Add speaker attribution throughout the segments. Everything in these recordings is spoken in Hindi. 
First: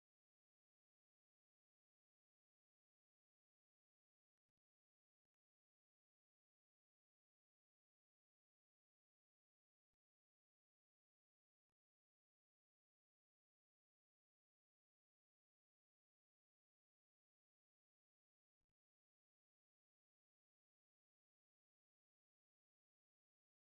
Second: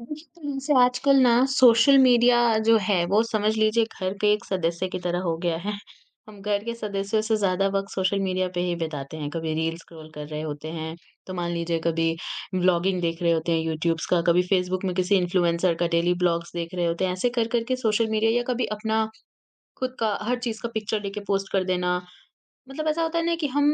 Speaker 1: देखिए, तो जैसे आजकल ना सोशल मीडिया जो है वो समझ लीजिए घर के एक सदस्य की तरह हो गया है। हम घर के सदस्यों से ज़्यादा वक़्त सोशल मीडिया पे ही बिताते हैं। कभी रील स्क्रॉल कर रहे होते हैं, तो मान लीजिए कभी व्लॉगिंग देख रहे होते हैं यूट्यूब्स का, कभी फ़ेसबुक में किसी इन्फ्लुएंसर का डेली ब्लॉग्स देख रहे होते हैं। ऐसे कर-कर के सोशल मीडिया या कभी अपना खुद का हर चीज़ का पिक्चर लेके पोस्ट कर देना मतलब ऐसा होता है ना कि हम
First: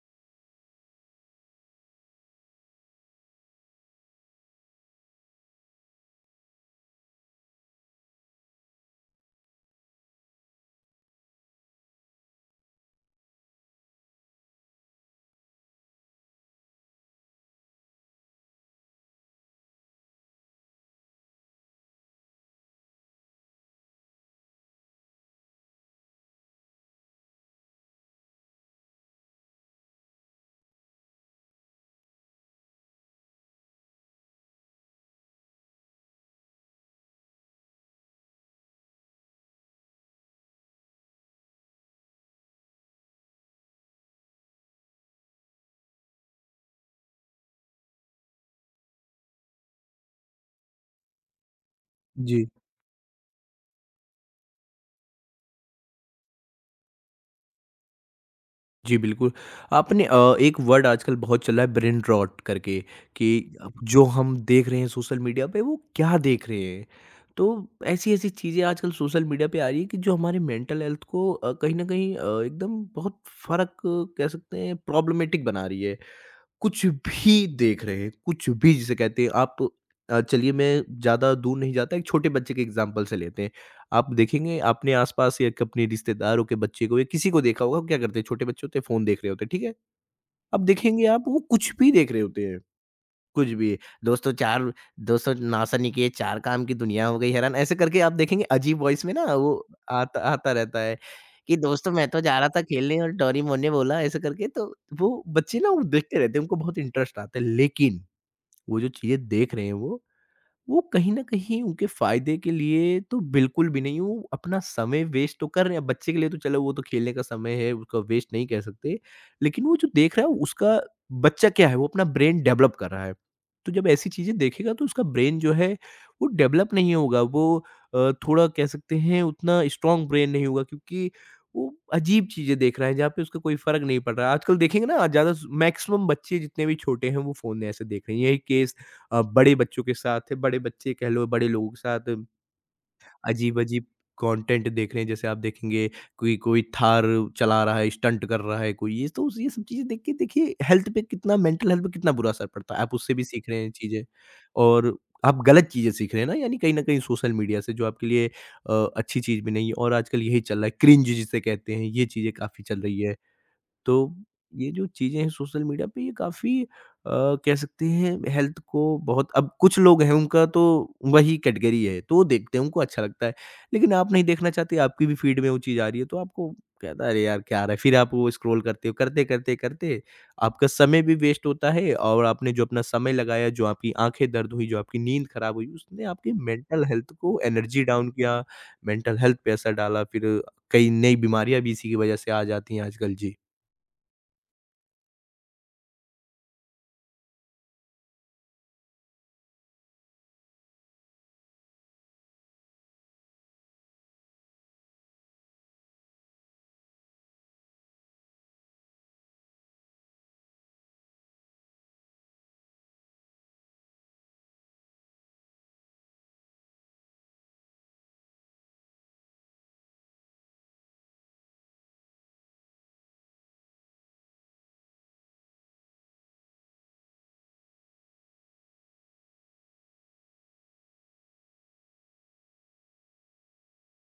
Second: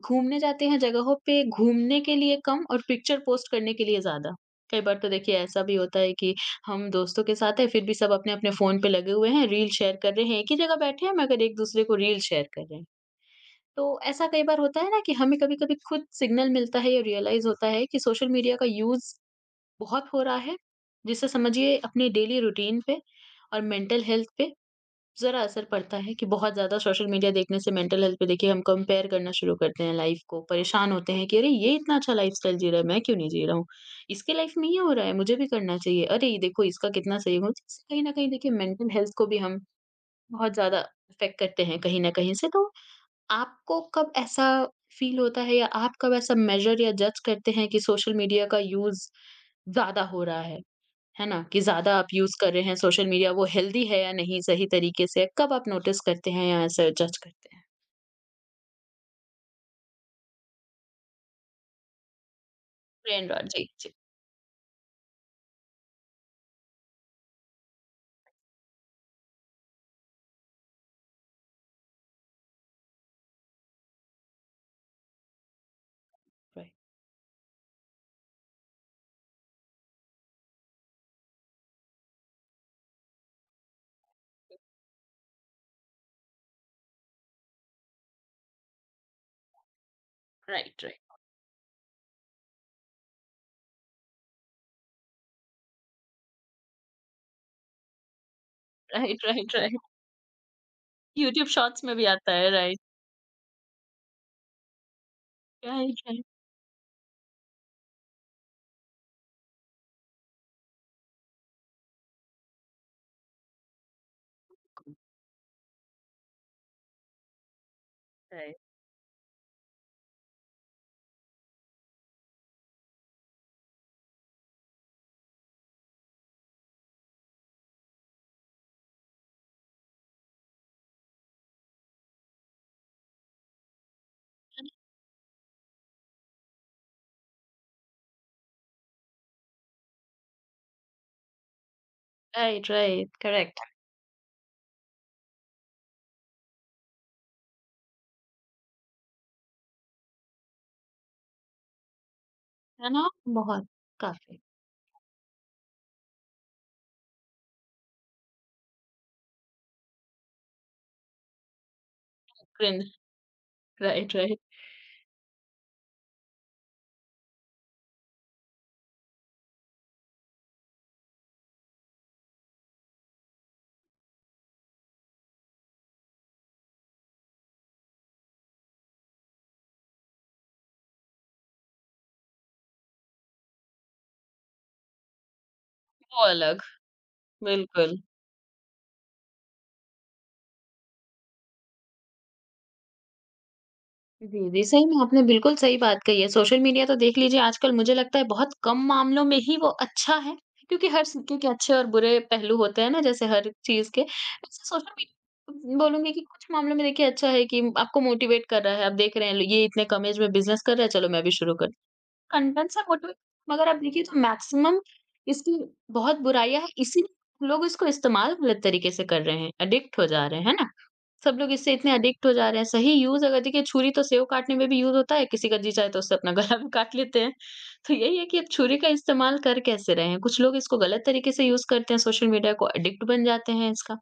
Speaker 1: घूमने जाते हैं जगहों पे घूमने के लिए कम और पिक्चर पोस्ट करने के लिए ज़्यादा। कई बार तो देखिए ऐसा भी होता है कि हम दोस्तों के साथ हैं, फिर भी सब अपने-अपने फ़ोन पे लगे हुए हैं, रील शेयर कर रहे हैं। एक ही जगह बैठे हैं मगर एक-दूसरे को रील शेयर कर रहे हैं। तो ऐसा कई बार होता है ना कि हमें कभी-कभी खुद सिग्नल मिलता है या रियलाइज़ होता है कि सोशल मीडिया का यूज़ बहुत हो रहा है, जिससे समझिए अपने डेली रूटीन पे और मेंटल हेल्थ पे ज़रा असर पड़ता है कि बहुत ज़्यादा सोशल मीडिया देखने से मेंटल हेल्थ पे देखिए हम कंपेयर करना शुरू करते हैं लाइफ को परेशान होते हैं कि अरे ये इतना अच्छा लाइफस्टाइल जी रहा है मैं क्यों नहीं जी रहा हूँ इसके लाइफ में ये हो रहा है मुझे भी करना चाहिए अरे ये देखो इसका कितना सही हो कहीं ना कहीं देखिए मेंटल हेल्थ को भी हम बहुत ज़्यादा अफेक्ट करते हैं कहीं ना कहीं से तो आपको कब ऐसा फील होता है या आप कब ऐसा मेजर या जज करते हैं कि सोशल मीडिया का यूज ज्यादा हो रहा है ना? कि ज़्यादा आप यूज़
Speaker 2: जी।
Speaker 1: कर रहे हैं सोशल मीडिया, वो हेल्दी है या नहीं सही तरीके से? कब आप नोटिस करते हैं या ऐसे जज करते हैं?
Speaker 2: जी, बिल्कुल। आपने एक वर्ड आजकल बहुत चला है ब्रेन रॉट करके कि
Speaker 1: ट्रेंड और जी,
Speaker 2: अब
Speaker 1: जी।
Speaker 2: जो हम देख रहे हैं सोशल मीडिया पे वो क्या देख रहे हैं। तो ऐसी-ऐसी चीज़ें आजकल सोशल मीडिया पे आ रही है कि जो हमारे मेंटल हेल्थ को कहीं न कहीं एकदम बहुत फ़र्क कह सकते हैं प्रॉब्लमैटिक बना रही है।
Speaker 1: राइट।
Speaker 2: कुछ भी देख रहे हैं, कुछ भी जिसे कहते हैं आप चलिए मैं ज़्यादा दूर नहीं जाता, एक छोटे बच्चे के एग्ज़ाम्पल से लेते हैं। आप देखेंगे अपने आस-पास या क अपने रिश्तेदारों के बच्चे को या किसी को देखा होगा, वो क्या करते हैं, छोटे बच्चे होते हैं फ़ोन देख रहे होते हैं, ठीक है? अब
Speaker 1: राइट, राइट।
Speaker 2: देखेंगे आप वो कुछ भी देख रहे होते हैं। कुछ भी। दोस्तों चार दोस्तों नासा नहीं किए, चार काम की दुनिया हो गई हैरान, ऐसे करके आप देखेंगे अजीब वॉइस में ना
Speaker 1: राइट,
Speaker 2: वो
Speaker 1: राइट, राइट।
Speaker 2: आता आता रहता है
Speaker 1: यूट्यूब
Speaker 2: कि
Speaker 1: शॉर्ट्स
Speaker 2: दोस्तों
Speaker 1: में भी
Speaker 2: मैं तो
Speaker 1: आता
Speaker 2: जा रहा
Speaker 1: है,
Speaker 2: था
Speaker 1: राइट।
Speaker 2: खेलने और डोरेमोन ने बोला ऐसे करके, तो वो बच्चे ना वो
Speaker 1: राइट,
Speaker 2: देखते
Speaker 1: राइट।
Speaker 2: रहते हैं, उनको बहुत इंटरेस्ट आता है। लेकिन वो जो चीज़ें देख रहे हैं वो कहीं न कहीं उनके फ़ायदे के लिए तो बिल्कुल भी नहीं, वो अपना समय वेस्ट तो कर रहे हैं। अब बच्चे के लिए तो चलो वो तो खेलने का समय है, उसका वेस्ट नहीं
Speaker 1: राइट।
Speaker 2: कह सकते। लेकिन वो जो देख रहा है उसका बच्चा क्या है, वो अपना ब्रेन डेवलप कर रहा है। तो जब ऐसी चीज़ें देखेगा तो उसका ब्रेन जो है वो डेवलप नहीं होगा, वो थोड़ा कह सकते हैं उतना स्ट्रॉन्ग ब्रेन नहीं होगा क्योंकि वो अजीब चीज़ें देख रहा है जहाँ पे उसका कोई फ़र्क नहीं पड़ रहा है। आजकल देखेंगे ना ज़्यादा स मैक्सिमम बच्चे जितने भी छोटे हैं वो फ़ोन ऐसे देख रहे हैं। यही केस बड़े बच्चों के साथ, है, बड़े बच्चे कह लो, बड़े लोगों के साथ
Speaker 1: राइट, राइट, करेक्ट।
Speaker 2: अजीब-अजीब कंटेंट देख रहे हैं। जैसे आप देखेंगे कोई कोई थार चला रहा है, स्टंट कर रहा है कोई, ये तो ये सब चीज़ें देख के देखिए हेल्थ पे कितना मेंटल हेल्थ पे कितना बुरा असर पड़ता है।
Speaker 1: है
Speaker 2: आप
Speaker 1: ना?
Speaker 2: उससे भी सीख रहे
Speaker 1: बहुत,
Speaker 2: हैं चीज़ें
Speaker 1: काफ़ी।
Speaker 2: और आप गलत चीज़ें सीख रहे हैं ना, यानी कहीं न कहीं सोशल मीडिया से जो आपके लिए अच्छी चीज़ भी नहीं है और आजकल यही चल रहा है, क्रिंज जिसे कहते हैं, ये चीज़ें काफ़ी चल
Speaker 1: क्रिंज
Speaker 2: रही है। तो
Speaker 1: राइट, राइट।
Speaker 2: ये जो चीज़ें हैं सोशल मीडिया पे ये काफ़ी अ, कह सकते हैं हेल्थ को बहुत अब कुछ लोग हैं उनका तो वही कैटेगरी है तो वो देखते हैं उनको अच्छा लगता है। लेकिन आप नहीं देखना चाहते आपकी भी फीड में वो चीज़ आ रही है तो आपको कहता है अरे यार क्या आ रहा है? फिर आप वो स्क्रॉल करते हो, करते-करते करते करते आपका समय भी वेस्ट होता है और आपने जो अपना समय लगाया, जो आपकी आँखें दर्द हुई, जो आपकी नींद खराब हुई, उसने
Speaker 1: वो
Speaker 2: आपकी
Speaker 1: अलग,
Speaker 2: मेंटल हेल्थ को एनर्जी
Speaker 1: बिल्कुल।
Speaker 2: डाउन किया, मेंटल हेल्थ पे असर डाला, फिर कई नई बीमारियाँ भी इसी की वजह से आ जाती हैं आजकल। जी।
Speaker 1: जी, जी। सही में आपने बिल्कुल सही बात कही है। सोशल मीडिया तो देख लीजिए आजकल मुझे लगता है बहुत कम मामलों में ही वो अच्छा है, क्योंकि हर सिक्के के अच्छे और बुरे पहलू होते हैं ना जैसे हर चीज़ के। वैसे सोशल मीडिया बोलूँगी कि कुछ मामलों में देखिए अच्छा है कि आपको मोटिवेट कर रहा है, आप देख रहे हैं ये इतने कम एज में बिज़नेस कर रहा है, चलो मैं भी शुरू करती हूँ। कंटेंट से मोटिवेट मगर आप देखिए तो मैक्सिमम इसकी बहुत बुराइयाँ हैं, इसीलिए लोग इसको इस्तेमाल गलत तरीके से कर रहे हैं, एडिक्ट हो जा रहे हैं, है ना? सब लोग इससे इतने एडिक्ट हो जा रहे हैं। सही यूज़ अगर देखिए छुरी तो सेव काटने में भी यूज़ होता है, किसी का जी चाहे तो उससे अपना गला भी काट लेते हैं। तो यही है कि अब छुरी का इस्तेमाल कर कैसे रहे हैं? कुछ लोग इसको गलत तरीके से यूज़ करते हैं, सोशल मीडिया को एडिक्ट बन जाते हैं इसका।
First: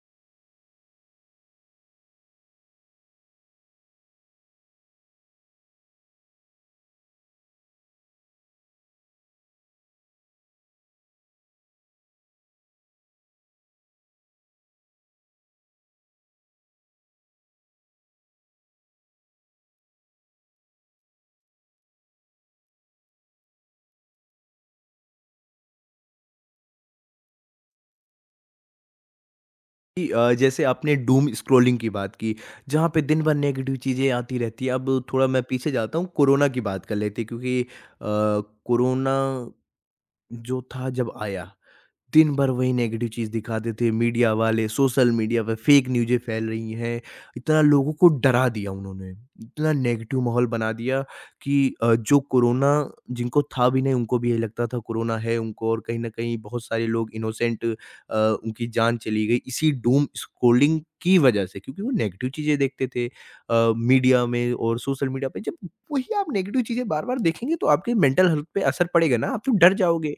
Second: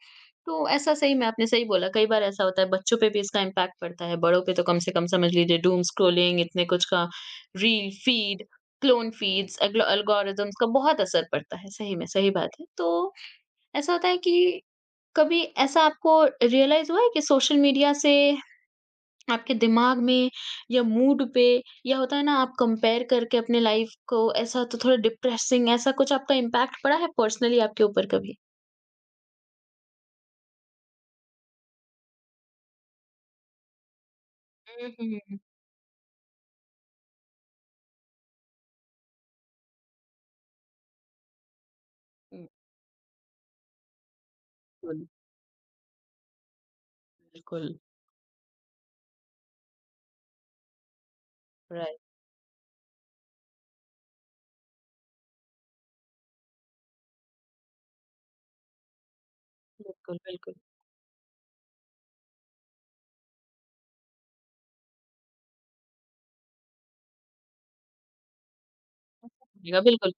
Speaker 1: तो ऐसा सही में आपने सही बोला, कई बार ऐसा होता है बच्चों पे भी इसका इम्पैक्ट पड़ता है, बड़ों पे तो कम से कम समझ लीजिए डूम स्क्रॉलिंग इतने कुछ का रील, फीड, क्लोन फीड्स, एग्लो एल्गोरिदम्स का बहुत असर पड़ता है, सही में, सही बात है। तो ऐसा होता है कि कभी ऐसा आपको रियलाइज हुआ है कि सोशल मीडिया से आपके दिमाग में या मूड पे या होता है ना आप कंपेयर करके अपने लाइफ को ऐसा तो थोड़ा डिप्रेसिंग ऐसा कुछ आपका इम्पैक्ट पड़ा है पर्सनली आपके ऊपर कभी
Speaker 2: जैसे आपने डूम स्क्रॉलिंग की बात की, जहाँ पे दिन भर नेगेटिव चीज़ें आती रहती है। अब थोड़ा
Speaker 1: हम्म,
Speaker 2: मैं पीछे जाता हूँ, कोरोना की बात कर लेते हैं क्योंकि कोरोना जो था जब आया दिन भर वही नेगेटिव चीज़ दिखाते थे, मीडिया वाले,
Speaker 1: बिल्कुल
Speaker 2: सोशल मीडिया पे फ़ेक न्यूज़ें फैल रही हैं। इतना
Speaker 1: बिल्कुल
Speaker 2: लोगों को डरा दिया उन्होंने, इतना नेगेटिव माहौल बना दिया कि अ,
Speaker 1: राइट
Speaker 2: जो कोरोना जिनको था भी नहीं, उनको भी यही लगता था कोरोना है उनको और कहीं न कहीं बहुत सारे लोग उनकी जान चली गई इसी डूम
Speaker 1: बिल्कुल बिल्कुल
Speaker 2: स्क्रॉलिंग की वज़ह से क्योंकि वो नेगेटिव चीज़ें देखते थे मीडिया में और सोशल मीडिया पे। जब वही आप नेगेटिव चीज़ें बार-बार देखेंगे तो आपके मेंटल हेल्थ पे असर पड़ेगा ना, आप तो डर
Speaker 1: बिल्कुल बिल्कुल
Speaker 2: जाओगे।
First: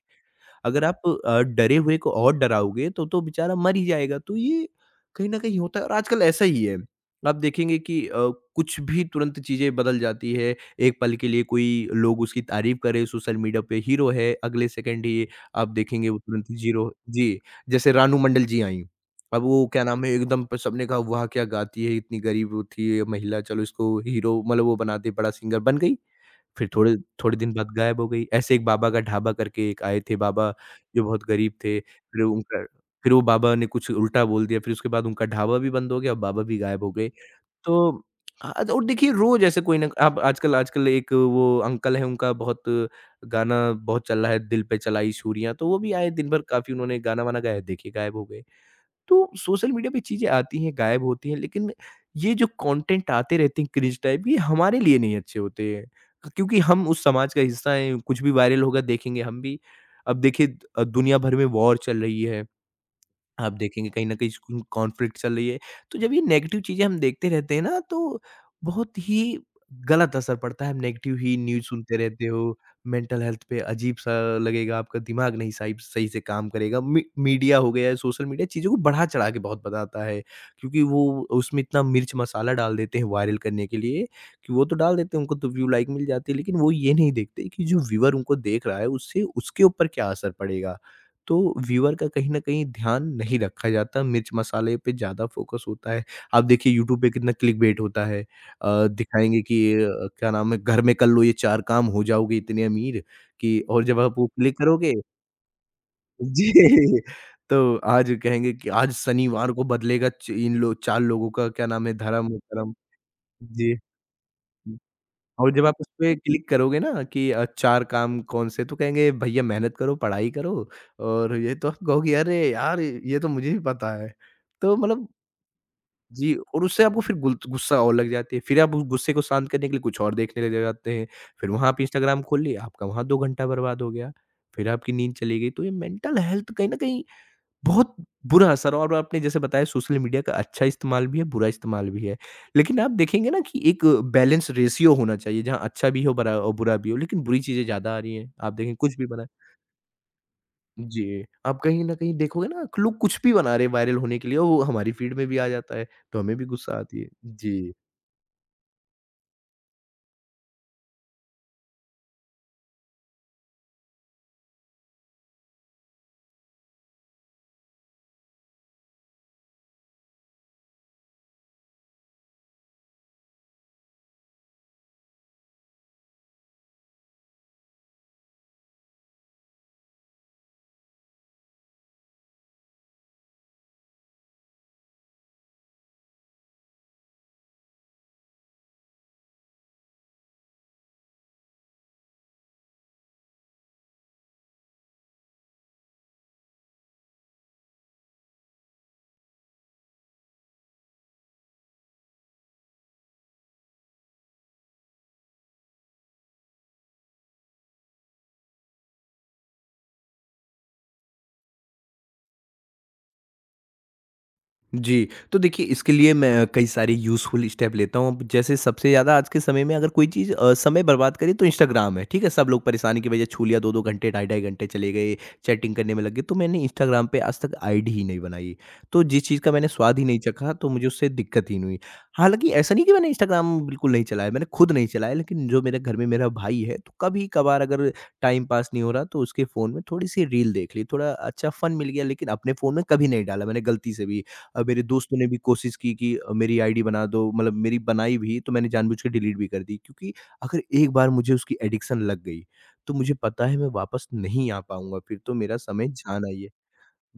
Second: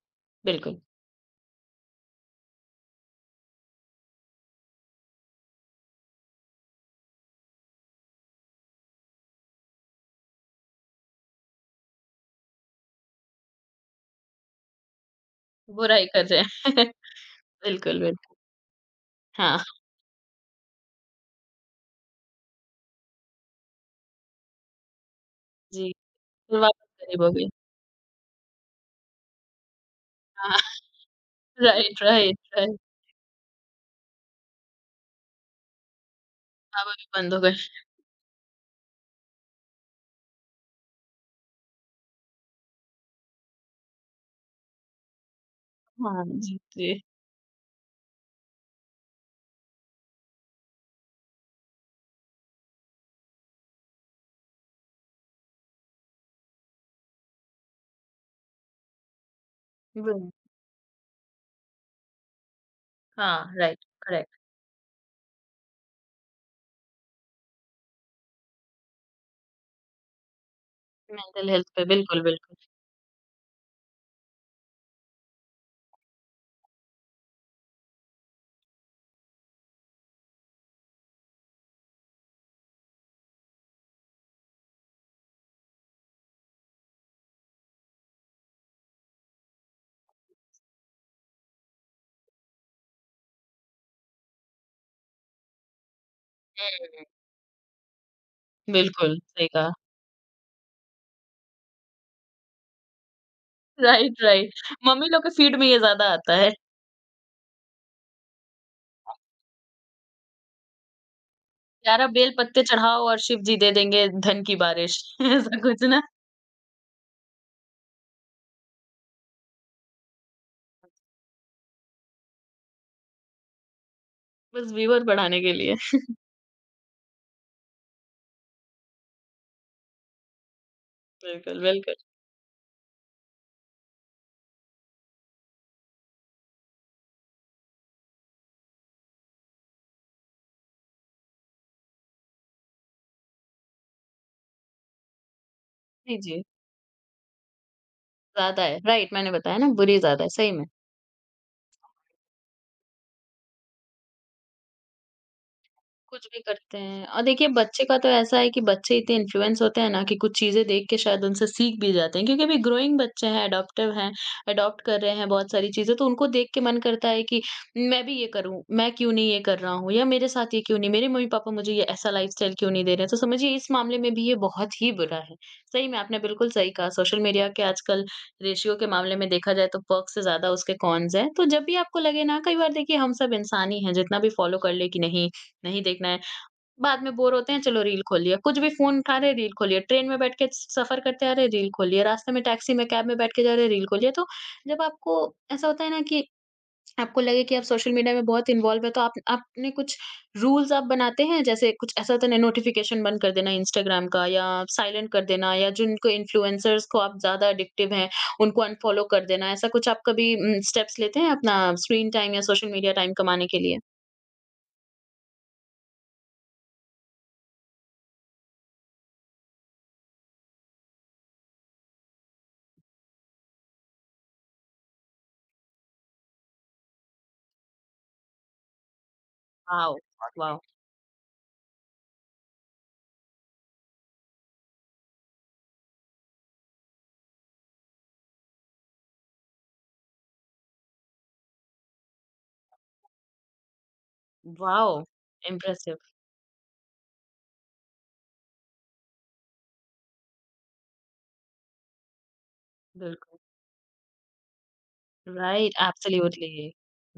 Speaker 1: बिल्कुल,
Speaker 2: अगर आप डरे हुए को और डराओगे तो बेचारा मर ही जाएगा। तो ये कहीं न कहीं होता है और आजकल ऐसा ही है। आप देखेंगे कि कुछ भी तुरंत चीज़ें बदल जाती है। एक पल के लिए कोई लोग उसकी तारीफ़ कर रहे हैं सोशल मीडिया पे हीरो है, अगले सेकंड ही आप
Speaker 1: बुरा ही
Speaker 2: देखेंगे वो
Speaker 1: कर रहे
Speaker 2: तुरंत
Speaker 1: हैं
Speaker 2: ज़ीरो जी, जैसे
Speaker 1: बिल्कुल
Speaker 2: रानू
Speaker 1: बिल्कुल
Speaker 2: मंडल जी आईं। अब
Speaker 1: हाँ
Speaker 2: वो क्या नाम है एकदम प सबने कहा वाह! क्या गाती है, इतनी गरीब वो थी ये महिला चलो इसको हीरो मतलब वो बना दे बड़ा सिंगर बन
Speaker 1: जी
Speaker 2: गई।
Speaker 1: फिर
Speaker 2: फिर थोड़े
Speaker 1: वापस गरीब हो
Speaker 2: थोड़े
Speaker 1: गई
Speaker 2: दिन बाद गायब हो गई। ऐसे एक बाबा का ढाबा करके एक आए थे बाबा,
Speaker 1: हाँ
Speaker 2: जो बहुत गरीब थे।
Speaker 1: राइट राइट राइट
Speaker 2: फिर वो बाबा ने कुछ उल्टा बोल दिया, फिर उसके बाद उनका ढाबा भी बंद हो गया और बाबा भी गायब
Speaker 1: हाँ
Speaker 2: हो
Speaker 1: वो भी
Speaker 2: गए।
Speaker 1: बंद हो गए
Speaker 2: तो आज और देखिए रोज़ ऐसे कोई ना आप आजकल आजकल एक वो अंकल हैं उनका बहुत गाना बहुत चल रहा है, दिल पे चलाई चूड़ियाँ, तो वो भी आए
Speaker 1: हाँ
Speaker 2: दिन भर
Speaker 1: जी
Speaker 2: काफ़ी
Speaker 1: जी
Speaker 2: उन्होंने गाना-वाना गाया, देखिए गायब हो गए। तो सोशल मीडिया पे चीज़ें आती हैं, गायब होती हैं, लेकिन ये जो कंटेंट आते रहते हैं क्रिंज टाइप, ये हमारे लिए नहीं अच्छे होते हैं। क्योंकि हम उस समाज का हिस्सा हैं, कुछ भी वायरल होगा देखेंगे हम भी। अब
Speaker 1: बिल्कुल
Speaker 2: देखिए दुनिया भर में वॉर चल रही है। आप
Speaker 1: हाँ, राइट,
Speaker 2: देखेंगे कहीं न कहीं
Speaker 1: करेक्ट।
Speaker 2: स्कूल कॉन्फ्लिक्ट चल रही है। तो जब ये नेगेटिव चीज़ें हम देखते रहते हैं ना तो बहुत ही गलत असर पड़ता है। हम नेगेटिव ही
Speaker 1: मेंटल
Speaker 2: न्यूज़
Speaker 1: हेल्थ पे
Speaker 2: सुनते
Speaker 1: बिल्कुल,
Speaker 2: रहते
Speaker 1: बिल्कुल।
Speaker 2: हो, मेंटल हेल्थ पे अजीब-सा लगेगा, आपका दिमाग नहीं सही सही से काम करेगा। मी मीडिया हो गया, है, सोशल मीडिया चीज़ों को बढ़ा-चढ़ा के बहुत बताता है। क्योंकि वो उसमें इतना मिर्च मसाला डाल देते हैं वायरल करने के लिए कि वो तो डाल देते हैं, उनको तो व्यू लाइक मिल जाती है। लेकिन वो ये नहीं देखते कि जो व्यूअर उनको देख रहा है उससे उसके ऊपर क्या असर पड़ेगा। तो व्यूअर का कहीं न कहीं ध्यान नहीं रखा जाता, मिर्च-मसाले पे ज़्यादा फ़ोकस होता है। आप देखिए यूट्यूब पे कितना क्लिकबेट होता है।
Speaker 1: बिल्कुल,
Speaker 2: दिखाएँगे
Speaker 1: सही
Speaker 2: कि
Speaker 1: कहा।
Speaker 2: क्या नाम है, घर में कर लो ये 4 काम हो जाओगे इतने अमीर कि और जब आप
Speaker 1: राइट,
Speaker 2: वो क्लिक
Speaker 1: राइट।
Speaker 2: करोगे
Speaker 1: मम्मी लोग के फीड में ये ज़्यादा आता है।
Speaker 2: जी, तो आज कहेंगे कि आज शनिवार को बदलेगा च इन लो 4 लोगों का क्या नाम है
Speaker 1: "प्यारा बेल पत्ते
Speaker 2: धर्म-वर्म।
Speaker 1: चढ़ाओ और शिव जी दे
Speaker 2: जी।
Speaker 1: देंगे धन की बारिश।"
Speaker 2: और
Speaker 1: ऐसा
Speaker 2: जब आप
Speaker 1: कुछ ना,
Speaker 2: उसपे क्लिक करोगे ना कि 4 काम कौन से? तो कहेंगे भैया मेहनत करो, पढ़ाई करो और ये तो आप कहोगे अरे यार! ये तो मुझे भी पता है।
Speaker 1: बस
Speaker 2: तो
Speaker 1: व्यूअर
Speaker 2: मतलब
Speaker 1: बढ़ाने के लिए।
Speaker 2: जी और उससे आपको फिर गुल गुस्सा और लग जाती है। फिर आप उस गुस्से को शांत करने के लिए कुछ और देखने लग जाते हैं। फिर
Speaker 1: बिल्कुल,
Speaker 2: वहाँ आप
Speaker 1: बिल्कुल।
Speaker 2: इंस्टाग्राम खोल लिए, आपका वहाँ 2 घंटा बर्बाद हो गया। फिर आपकी नींद चली गई। तो ये मेंटल हेल्थ कहीं न कहीं बहुत बुरा असर और आपने जैसे बताया सोशल मीडिया का अच्छा इस्तेमाल भी है, बुरा इस्तेमाल भी है। लेकिन आप देखेंगे ना कि एक बैलेंस रेशियो होना चाहिए जहाँ अच्छा भी हो
Speaker 1: जी,
Speaker 2: बरा
Speaker 1: जी।
Speaker 2: और बुरा भी हो, लेकिन बुरी चीज़ें ज़्यादा आ रही हैं। आप
Speaker 1: ज़्यादा
Speaker 2: देखें
Speaker 1: है,
Speaker 2: कुछ भी
Speaker 1: राइट
Speaker 2: बना
Speaker 1: मैंने बताया ना बुरी ज़्यादा है, सही में।
Speaker 2: जी, आप कहीं न कहीं देखोगे ना लोग कुछ भी बना रहे हैं वायरल होने के लिए और वो हमारी फीड में भी आ जाता है, तो
Speaker 1: कुछ
Speaker 2: हमें
Speaker 1: भी
Speaker 2: भी गुस्सा
Speaker 1: करते
Speaker 2: आती
Speaker 1: हैं
Speaker 2: है।
Speaker 1: और देखिए
Speaker 2: जी।
Speaker 1: बच्चे का तो ऐसा है कि बच्चे इतने इन्फ्लुएंस होते हैं ना कि कुछ चीज़ें देख के शायद उनसे सीख भी जाते हैं क्योंकि अभी ग्रोइंग बच्चे हैं अडॉप्टिव हैं अडॉप्ट कर रहे हैं बहुत सारी चीज़ें तो उनको देख के मन करता है कि मैं भी ये करूं मैं क्यों नहीं ये कर रहा हूँ या मेरे साथ ये क्यों नहीं मेरे मम्मी पापा मुझे ये ऐसा लाइफस्टाइल क्यों नहीं दे रहे हैं तो समझिए इस मामले में भी ये बहुत ही बुरा है सही में आपने बिल्कुल सही कहा सोशल मीडिया के आजकल रेशियो के मामले में देखा जाए तो पर्क से ज्यादा उसके कॉन्स हैं तो जब भी आपको लगे ना कई बार देखिए हम सब इंसान ही हैं जितना भी फॉलो कर ले कि नहीं नहीं देखना है। बाद में बोर होते हैं चलो रील खोल लिया, कुछ भी फ़ोन उठा रहे रील खोल लिया, ट्रेन में बैठ के स सफ़र करते आ रहे रील खोल लिया, रास्ते में टैक्सी में कैब में बैठ के जा रहे रील खोल लिया। तो जब आपको ऐसा होता है ना कि आपको लगे कि आप सोशल मीडिया में बहुत इन्वॉल्व है तो आप आपने कुछ रूल्स आप बनाते हैं? जैसे कुछ ऐसा होता है ना नोटिफ़िकेशन बंद कर देना इंस्टाग्राम का या साइलेंट कर देना या जिनको इन्फ्लुएंसर्स को आप ज़्यादा एडिक्टिव हैं, उनको अनफ़ॉलो कर देना। ऐसा कुछ आप कभी स्टेप्स लेते हैं अपना स्क्रीन टाइम या सोशल मीडिया टाइम कमाने के लिए?
Speaker 2: जी, तो देखिए इसके लिए मैं कई सारे यूज़फुल स्टेप लेता हूँ। अब जैसे सबसे ज़्यादा आज के समय में अगर कोई चीज़ समय बर्बाद करे तो इंस्टाग्राम है, ठीक है? सब लोग परेशानी की वजह छू लिया 2-2 घंटे, ढाई-ढाई घंटे चले गए, चैटिंग करने में लग गए। तो मैंने इंस्टाग्राम पे आज तक आईडी ही नहीं बनाई। तो जिस चीज़ का मैंने
Speaker 1: वॉव!
Speaker 2: स्वाद ही नहीं चखा
Speaker 1: वाओ!
Speaker 2: तो मुझे उससे दिक्कत ही नहीं हुई। हालाँकि ऐसा नहीं कि मैंने इंस्टाग्राम बिल्कुल नहीं चलाया, मैंने खुद नहीं चलाया लेकिन जो मेरे घर में मेरा भाई है तो कभी-कभार अगर टाइम पास नहीं हो रहा तो उसके फ़ोन में थोड़ी-सी रील देख ली, थोड़ा अच्छा फ़न मिल गया लेकिन अपने फ़ोन में कभी नहीं डाला मैंने गलती से भी। मेरे
Speaker 1: Wow,
Speaker 2: दोस्तों ने भी कोशिश की
Speaker 1: impressive,
Speaker 2: कि मेरी आईडी बना दो मतलब मेरी बनाई भी तो मैंने जानबूझ के डिलीट भी कर दी क्योंकि अगर एक बार मुझे उसकी एडिक्शन लग गई, तो मुझे
Speaker 1: बिल्कुल,
Speaker 2: पता है मैं वापस नहीं आ पाऊँगा, फिर तो मेरा
Speaker 1: राइट,
Speaker 2: समय जाना ही है।
Speaker 1: एब्सोल्युटली,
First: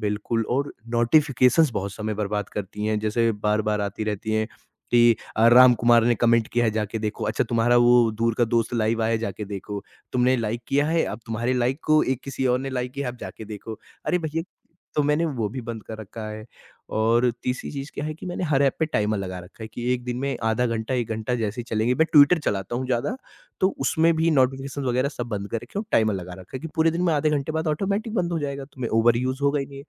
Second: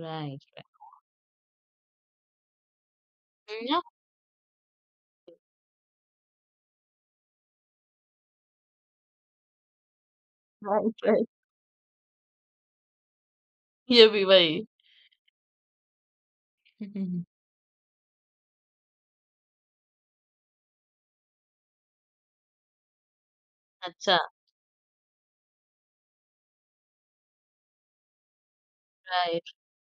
Speaker 2: बिल्कुल
Speaker 1: राइट,
Speaker 2: और नोटिफ़िकेशंस बहुत समय बर्बाद करती हैं, जैसे
Speaker 1: राइट,
Speaker 2: बार-बार
Speaker 1: या
Speaker 2: आती रहती हैं कि राम कुमार ने कमेंट किया है, जाके देखो। अच्छा तुम्हारा वो दूर का दोस्त लाइव आया है, जाके देखो। तुमने लाइक किया
Speaker 1: राइट,
Speaker 2: है, अब
Speaker 1: राइट,
Speaker 2: तुम्हारे लाइक को एक किसी और ने लाइक किया है, अब जाके देखो।
Speaker 1: ये
Speaker 2: अरे
Speaker 1: भी
Speaker 2: भैया,
Speaker 1: वही।
Speaker 2: तो मैंने वो भी बंद कर रखा है
Speaker 1: हुँ, हुँ, हुँ।
Speaker 2: और तीसरी चीज़ क्या है कि मैंने हर ऐप पे टाइमर लगा रखा है कि 1 दिन में आधा घंटा, 1 घंटा जैसे ही चलेंगे। मैं ट्विटर चलाता हूँ ज़्यादा, तो उसमें
Speaker 1: अच्छा,
Speaker 2: भी नोटिफ़िकेशंस वगैरह सब बंद कर रखे हैं और टाइमर लगा रखा है कि पूरे दिन में आधे घंटे बाद ऑटोमैटिक बंद हो जाएगा, तो मैं ओवर यूज़
Speaker 1: राइट,
Speaker 2: होगा ही नहीं।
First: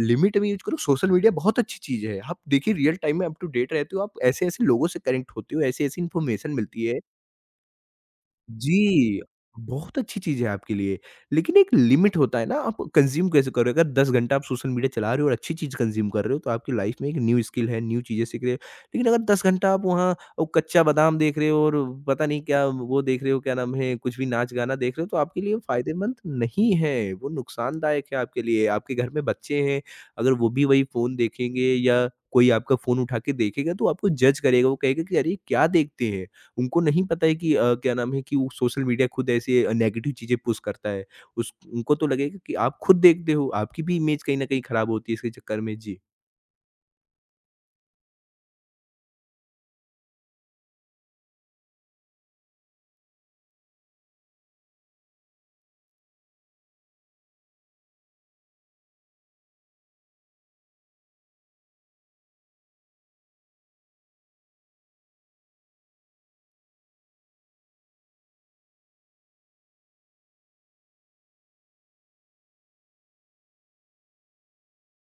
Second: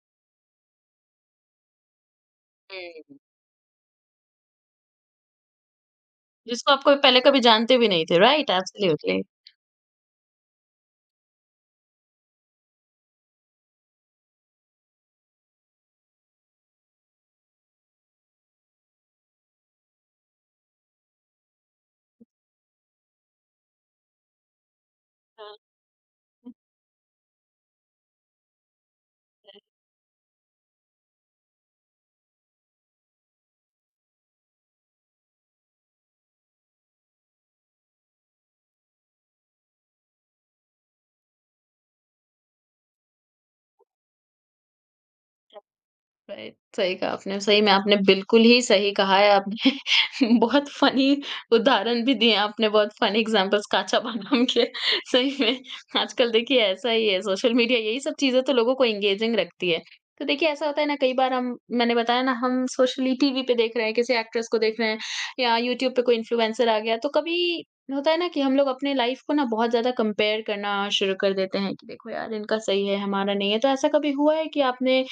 Speaker 2: लिमिट में यूज़ करो, सोशल मीडिया बहुत अच्छी चीज़ है। आप देखिए रियल टाइम
Speaker 1: हुँ,
Speaker 2: में अप टू डेट रहते हो, आप ऐसे-ऐसे लोगों से कनेक्ट होते हो, ऐसी-ऐसी इन्फॉर्मेशन
Speaker 1: जिसको आप
Speaker 2: मिलती
Speaker 1: कोई
Speaker 2: है,
Speaker 1: पहले कभी जानते भी नहीं थे, राइट,
Speaker 2: जी,
Speaker 1: एब्सोल्युटली।
Speaker 2: बहुत अच्छी चीज़ है आपके लिए, लेकिन एक लिमिट होता है ना, आप कंज़्यूम कैसे कर रहे हो? अगर 10 घंटा आप सोशल मीडिया चला रहे हो और अच्छी चीज़ कंज़्यूम कर रहे हो, तो आपकी लाइफ़ में एक न्यू स्किल है, न्यू चीज़ें सीख रहे हो। लेकिन अगर 10 घंटा आप वहाँ वो कच्चा बादाम देख रहे हो और पता नहीं क्या वो देख रहे हो, क्या नाम है, कुछ भी नाच-गाना देख रहे हो, तो आपके लिए
Speaker 1: हाँ।
Speaker 2: फ़ायदेमंद नहीं है, वो नुकसानदायक है आपके लिए। आपके घर में बच्चे हैं, अगर वो भी वही फ़ोन देखेंगे या कोई आपका फ़ोन उठा के देखेगा, तो आपको जज करेगा, वो कहेगा कि, "अरे! ये क्या देखते हैं?" उनको नहीं पता है कि क्या नाम है कि वो सोशल मीडिया खुद ऐसे नेगेटिव चीज़ें पुश करता है। उस उनको तो लगेगा कि आप खुद देखते हो, आपकी भी इमेज कहीं न कहीं खराब होती है इसके चक्कर में। जी।
Speaker 1: राइट, सही कहा आपने। सही में आपने बिल्कुल ही सही कहा है आपने। बहुत फ़नी उदाहरण भी दिए आपने, बहुत फ़नी एग्ज़ाम्पल्स काचा बादाम के। सही में आजकल देखिए ऐसा ही है, सोशल मीडिया यही सब चीज़ें तो लोगों को एंगेजिंग रखती है। तो देखिए ऐसा होता है ना कई बार हम मैंने बताया ना हम सोशली टीवी पे देख रहे हैं, किसी एक्ट्रेस को देख रहे हैं या यूट्यूब पे कोई इन्फ्लुएंसर आ गया, तो कभी होता है ना कि हम लोग अपने लाइफ़ को ना बहुत ज़्यादा कंपेयर करना शुरू कर देते हैं कि देखो यार इनका सही है, हमारा नहीं है। तो ऐसा कभी हुआ है कि आपने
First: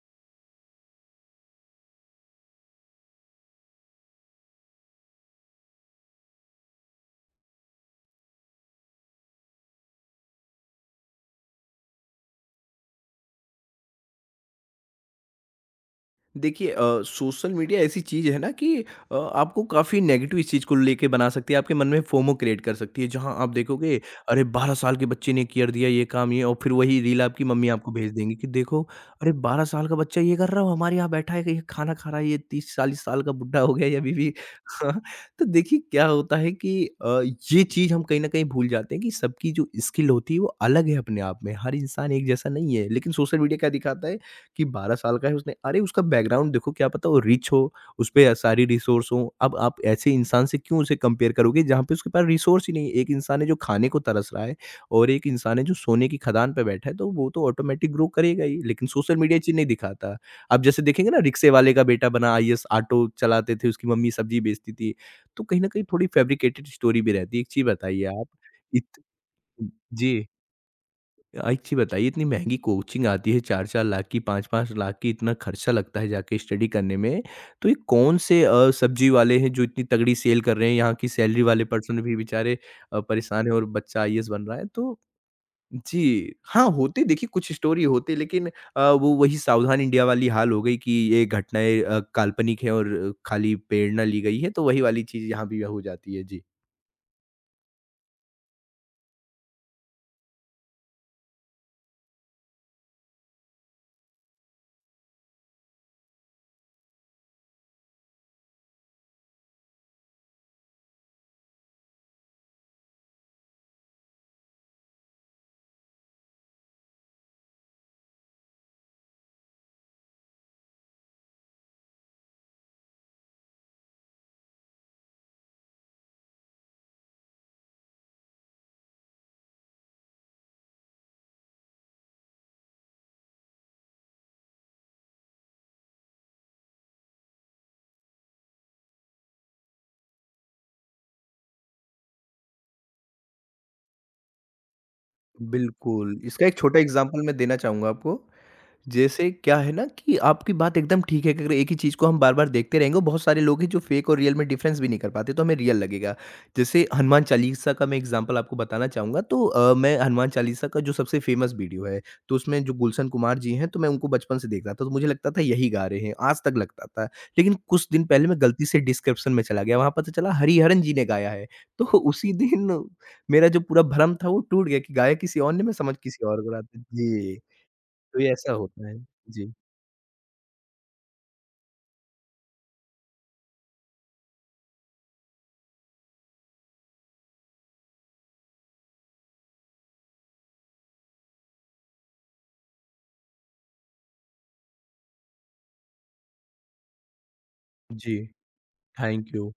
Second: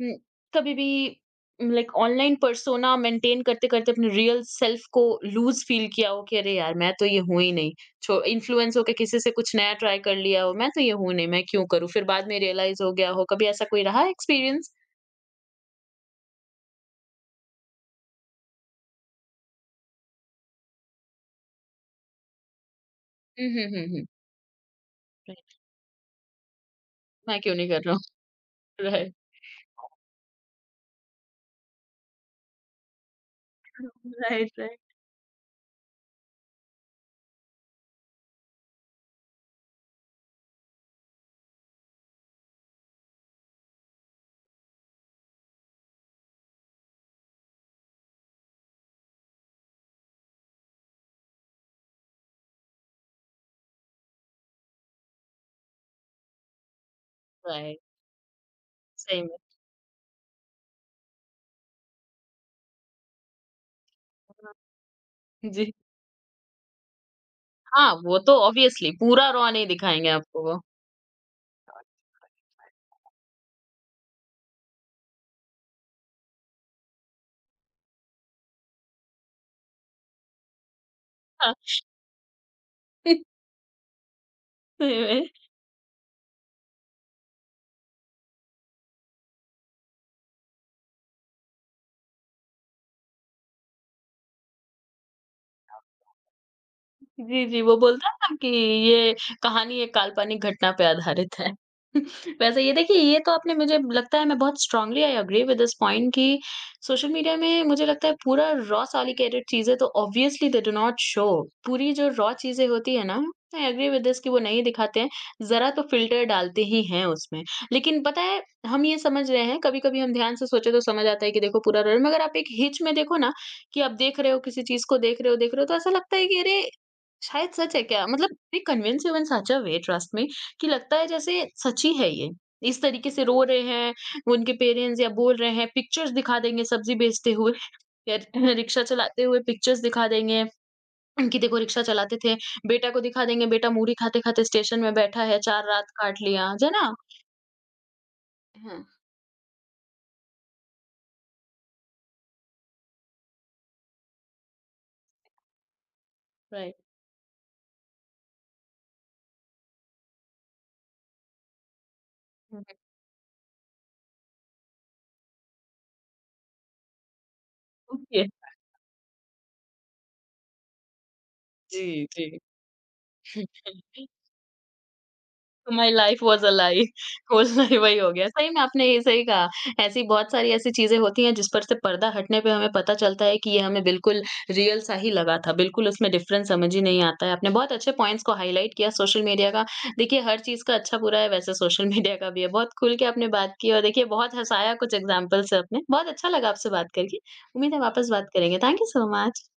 Speaker 1: हुँ, कभी भी लाइक ऑनलाइन पर्सोना मेंटेन करते-करते अपने रियल सेल्फ को लूज़ फील किया हो कि अरे यार! मैं तो ये हूँ ही नहीं। छो इन्फ्लुएंस होके किसी से कुछ नया ट्राई कर लिया हो, मैं तो ये हूँ नहीं, मैं क्यों करूँ? फिर बाद में रियलाइज़ हो गया हो, कभी ऐसा कोई रहा है एक्सपीरियंस?
Speaker 2: देखिए सोशल मीडिया ऐसी चीज़ है ना कि आपको काफ़ी नेगेटिव इस चीज़ को लेके बना सकती है आपके मन में फोमो क्रिएट कर सकती है जहां आप
Speaker 1: हुँ, हुँ, हुँ,
Speaker 2: देखोगे
Speaker 1: हुँ,
Speaker 2: अरे 12 साल के बच्चे ने
Speaker 1: राइट।
Speaker 2: कर दिया ये काम ये और फिर वही रील
Speaker 1: मैं
Speaker 2: आपकी
Speaker 1: क्यों
Speaker 2: मम्मी
Speaker 1: नहीं कर
Speaker 2: आपको
Speaker 1: रहा हूँ?
Speaker 2: भेज देंगी कि देखो
Speaker 1: राइट।
Speaker 2: अरे 12 साल का बच्चा ये कर रहा हो हमारे यहाँ बैठा है ये खाना खा रहा है ये 30-40 साल का बुढ़ा हो गया या बीवी
Speaker 1: राइट, राइट।
Speaker 2: हाँ, तो देखिए क्या होता है कि अ, ये चीज़ हम कहीं ना कहीं भूल जाते हैं कि सबकी जो स्किल होती है वो अलग है अपने आप में हर इंसान एक जैसा नहीं है लेकिन सोशल मीडिया क्या दिखाता है कि 12 साल का है उसने अरे उसका बैकग्राउंड देखो क्या पता वो रिच हो, उसपे सारी रिसोर्स हों। अब आप ऐसे इंसान से क्यों उसे कंपेयर करोगे जहाँ पे उसके पास रिसोर्स ही नहीं है। एक इंसान है जो खाने को तरस रहा है और एक इंसान है जो सोने की खदान पे बैठा है, तो वो तो
Speaker 1: राइट,
Speaker 2: ऑटोमेटिक ग्रो करेगा ही। लेकिन सोशल
Speaker 1: सही
Speaker 2: मीडिया
Speaker 1: में।
Speaker 2: ये चीज़ नहीं दिखाता। आप जैसे देखेंगे ना रिक्शे वाले का बेटा बना आईएएस, ऑटो चलाते थे, उसकी मम्मी सब्जी
Speaker 1: हाँ,
Speaker 2: बेचती थी। तो कहीं न
Speaker 1: जी।
Speaker 2: कहीं थोड़ी फैब्रिकेटेड स्टोरी भी रहती है। एक चीज़
Speaker 1: हाँ,
Speaker 2: बताइए
Speaker 1: वो
Speaker 2: आप
Speaker 1: तो ऑब्वियसली
Speaker 2: इत
Speaker 1: पूरा रॉ नहीं दिखाएँगे
Speaker 2: जी।
Speaker 1: आपको वो।
Speaker 2: एक चीज़ बताइए इतनी महँगी कोचिंग आती है 4-4 लाख की, 5-5 लाख की इतना खर्चा लगता है जाके स्टडी करने में। तो ये कौन से सब्ज़ी वाले हैं जो इतनी तगड़ी सेल कर रहे हैं? यहाँ की सैलरी
Speaker 1: हाँ,
Speaker 2: वाले पर्सन भी बेचारे परेशान हैं और बच्चा आईएएस बन रहा है। तो
Speaker 1: सही में।
Speaker 2: जी, हाँ, होते देखिए कुछ स्टोरी होते लेकिन वो वही सावधान इंडिया वाली हाल हो गई कि ये घटनाएँ काल्पनिक हैं और खाली प्रेरणा ली गई है, तो वही वाली चीज़ यहाँ भी हो जाती है। जी।
Speaker 1: जी, जी, वो बोलता है ना कि ये कहानी एक काल्पनिक घटना पे आधारित है। वैसे ये देखिए ये तो आपने मुझे लगता है मैं बहुत strongly I agree with this point कि सोशल मीडिया में मुझे लगता है पूरा रॉ सॉलिकेटेड चीज़ें तो obviously they do not show. पूरी जो रॉ चीज़ें होती है ना, आई एग्री विद दिस कि वो नहीं दिखाते हैं, ज़रा तो फ़िल्टर डालते ही हैं उसमें। लेकिन पता है हम ये समझ रहे हैं, कभी-कभी हम ध्यान से सोचे तो समझ आता है कि देखो पूरा रॉ मगर आप एक हिच में देखो ना कि आप देख रहे हो तो ऐसा लगता है कि अरे शायद सच है क्या? मतलब they convince you in such a way trust me कि लगता है जैसे सच ही है ये। इस तरीके से रो रहे हैं, वो उनके पेरेंट्स या बोल रहे हैं, पिक्चर्स दिखा देंगे सब्जी बेचते हुए, या रिक्शा चलाते हुए पिक्चर्स दिखा देंगे कि देखो रिक्शा चलाते थे, बेटा को दिखा देंगे बेटा मूढ़ी खाते-खाते स्टेशन में बैठा है, 4 रात
Speaker 2: बिल्कुल,
Speaker 1: काट
Speaker 2: इसका
Speaker 1: लिया,
Speaker 2: एक
Speaker 1: है
Speaker 2: छोटा
Speaker 1: ना?
Speaker 2: एग्ज़ाम्पल मैं देना चाहूँगा आपको।
Speaker 1: हाँ।
Speaker 2: जैसे क्या है ना कि आपकी बात एकदम ठीक है कि अगर एक ही चीज़ को हम बार-बार देखते रहेंगे, बहुत सारे लोग हैं जो फेक और रियल में डिफ़रेंस भी नहीं कर पाते, तो हमें रियल लगेगा।
Speaker 1: राइट।
Speaker 2: जैसे हनुमान चालीसा का मैं एग्ज़ाम्पल आपको बताना चाहूँगा, तो मैं हनुमान चालीसा का जो सबसे फ़ेमस वीडियो है, तो उसमें जो गुलशन कुमार जी हैं, तो मैं उनको बचपन से देखता था, तो मुझे लगता था यही गा रहे हैं, आज तक लगता था। लेकिन कुछ दिन
Speaker 1: ओके।
Speaker 2: पहले मैं गलती से डिस्क्रिप्शन में चला गया, वहाँ पता चला हरिहरन जी ने गाया है। तो
Speaker 1: जी,
Speaker 2: उसी
Speaker 1: जी।
Speaker 2: दिन मेरा जो पूरा भ्रम था, वो टूट गया कि गाया किसी और ने, मैं
Speaker 1: माय
Speaker 2: समझ
Speaker 1: लाइफ
Speaker 2: किसी और
Speaker 1: वाज़
Speaker 2: को
Speaker 1: अ
Speaker 2: रहा था।
Speaker 1: लाई
Speaker 2: जी।
Speaker 1: होल लाइफ वही हो
Speaker 2: तो
Speaker 1: गया।
Speaker 2: ये
Speaker 1: सही
Speaker 2: ऐसा
Speaker 1: में आपने
Speaker 2: होता है।
Speaker 1: ये सही कहा।
Speaker 2: जी,
Speaker 1: ऐसी बहुत सारी ऐसी चीज़ें होती हैं जिस पर से पर्दा हटने पे हमें पता चलता है कि ये हमें बिल्कुल रियल सा ही लगा था। बिल्कुल उसमें डिफ़रेंस समझ ही नहीं आता है। आपने बहुत अच्छे पॉइंट्स को हाइलाइट किया सोशल मीडिया का। देखिए हर चीज़ का अच्छा बुरा है वैसे सोशल मीडिया का भी है। बहुत खुल के आपने बात की और देखिए बहुत हँसाया कुछ एग्ज़ाम्पल से आपने। बहुत अच्छा लगा आपसे बात करके। उम्मीद है वापस
Speaker 2: जी,
Speaker 1: बात करेंगे। Thank you so
Speaker 2: thank
Speaker 1: much.
Speaker 2: You.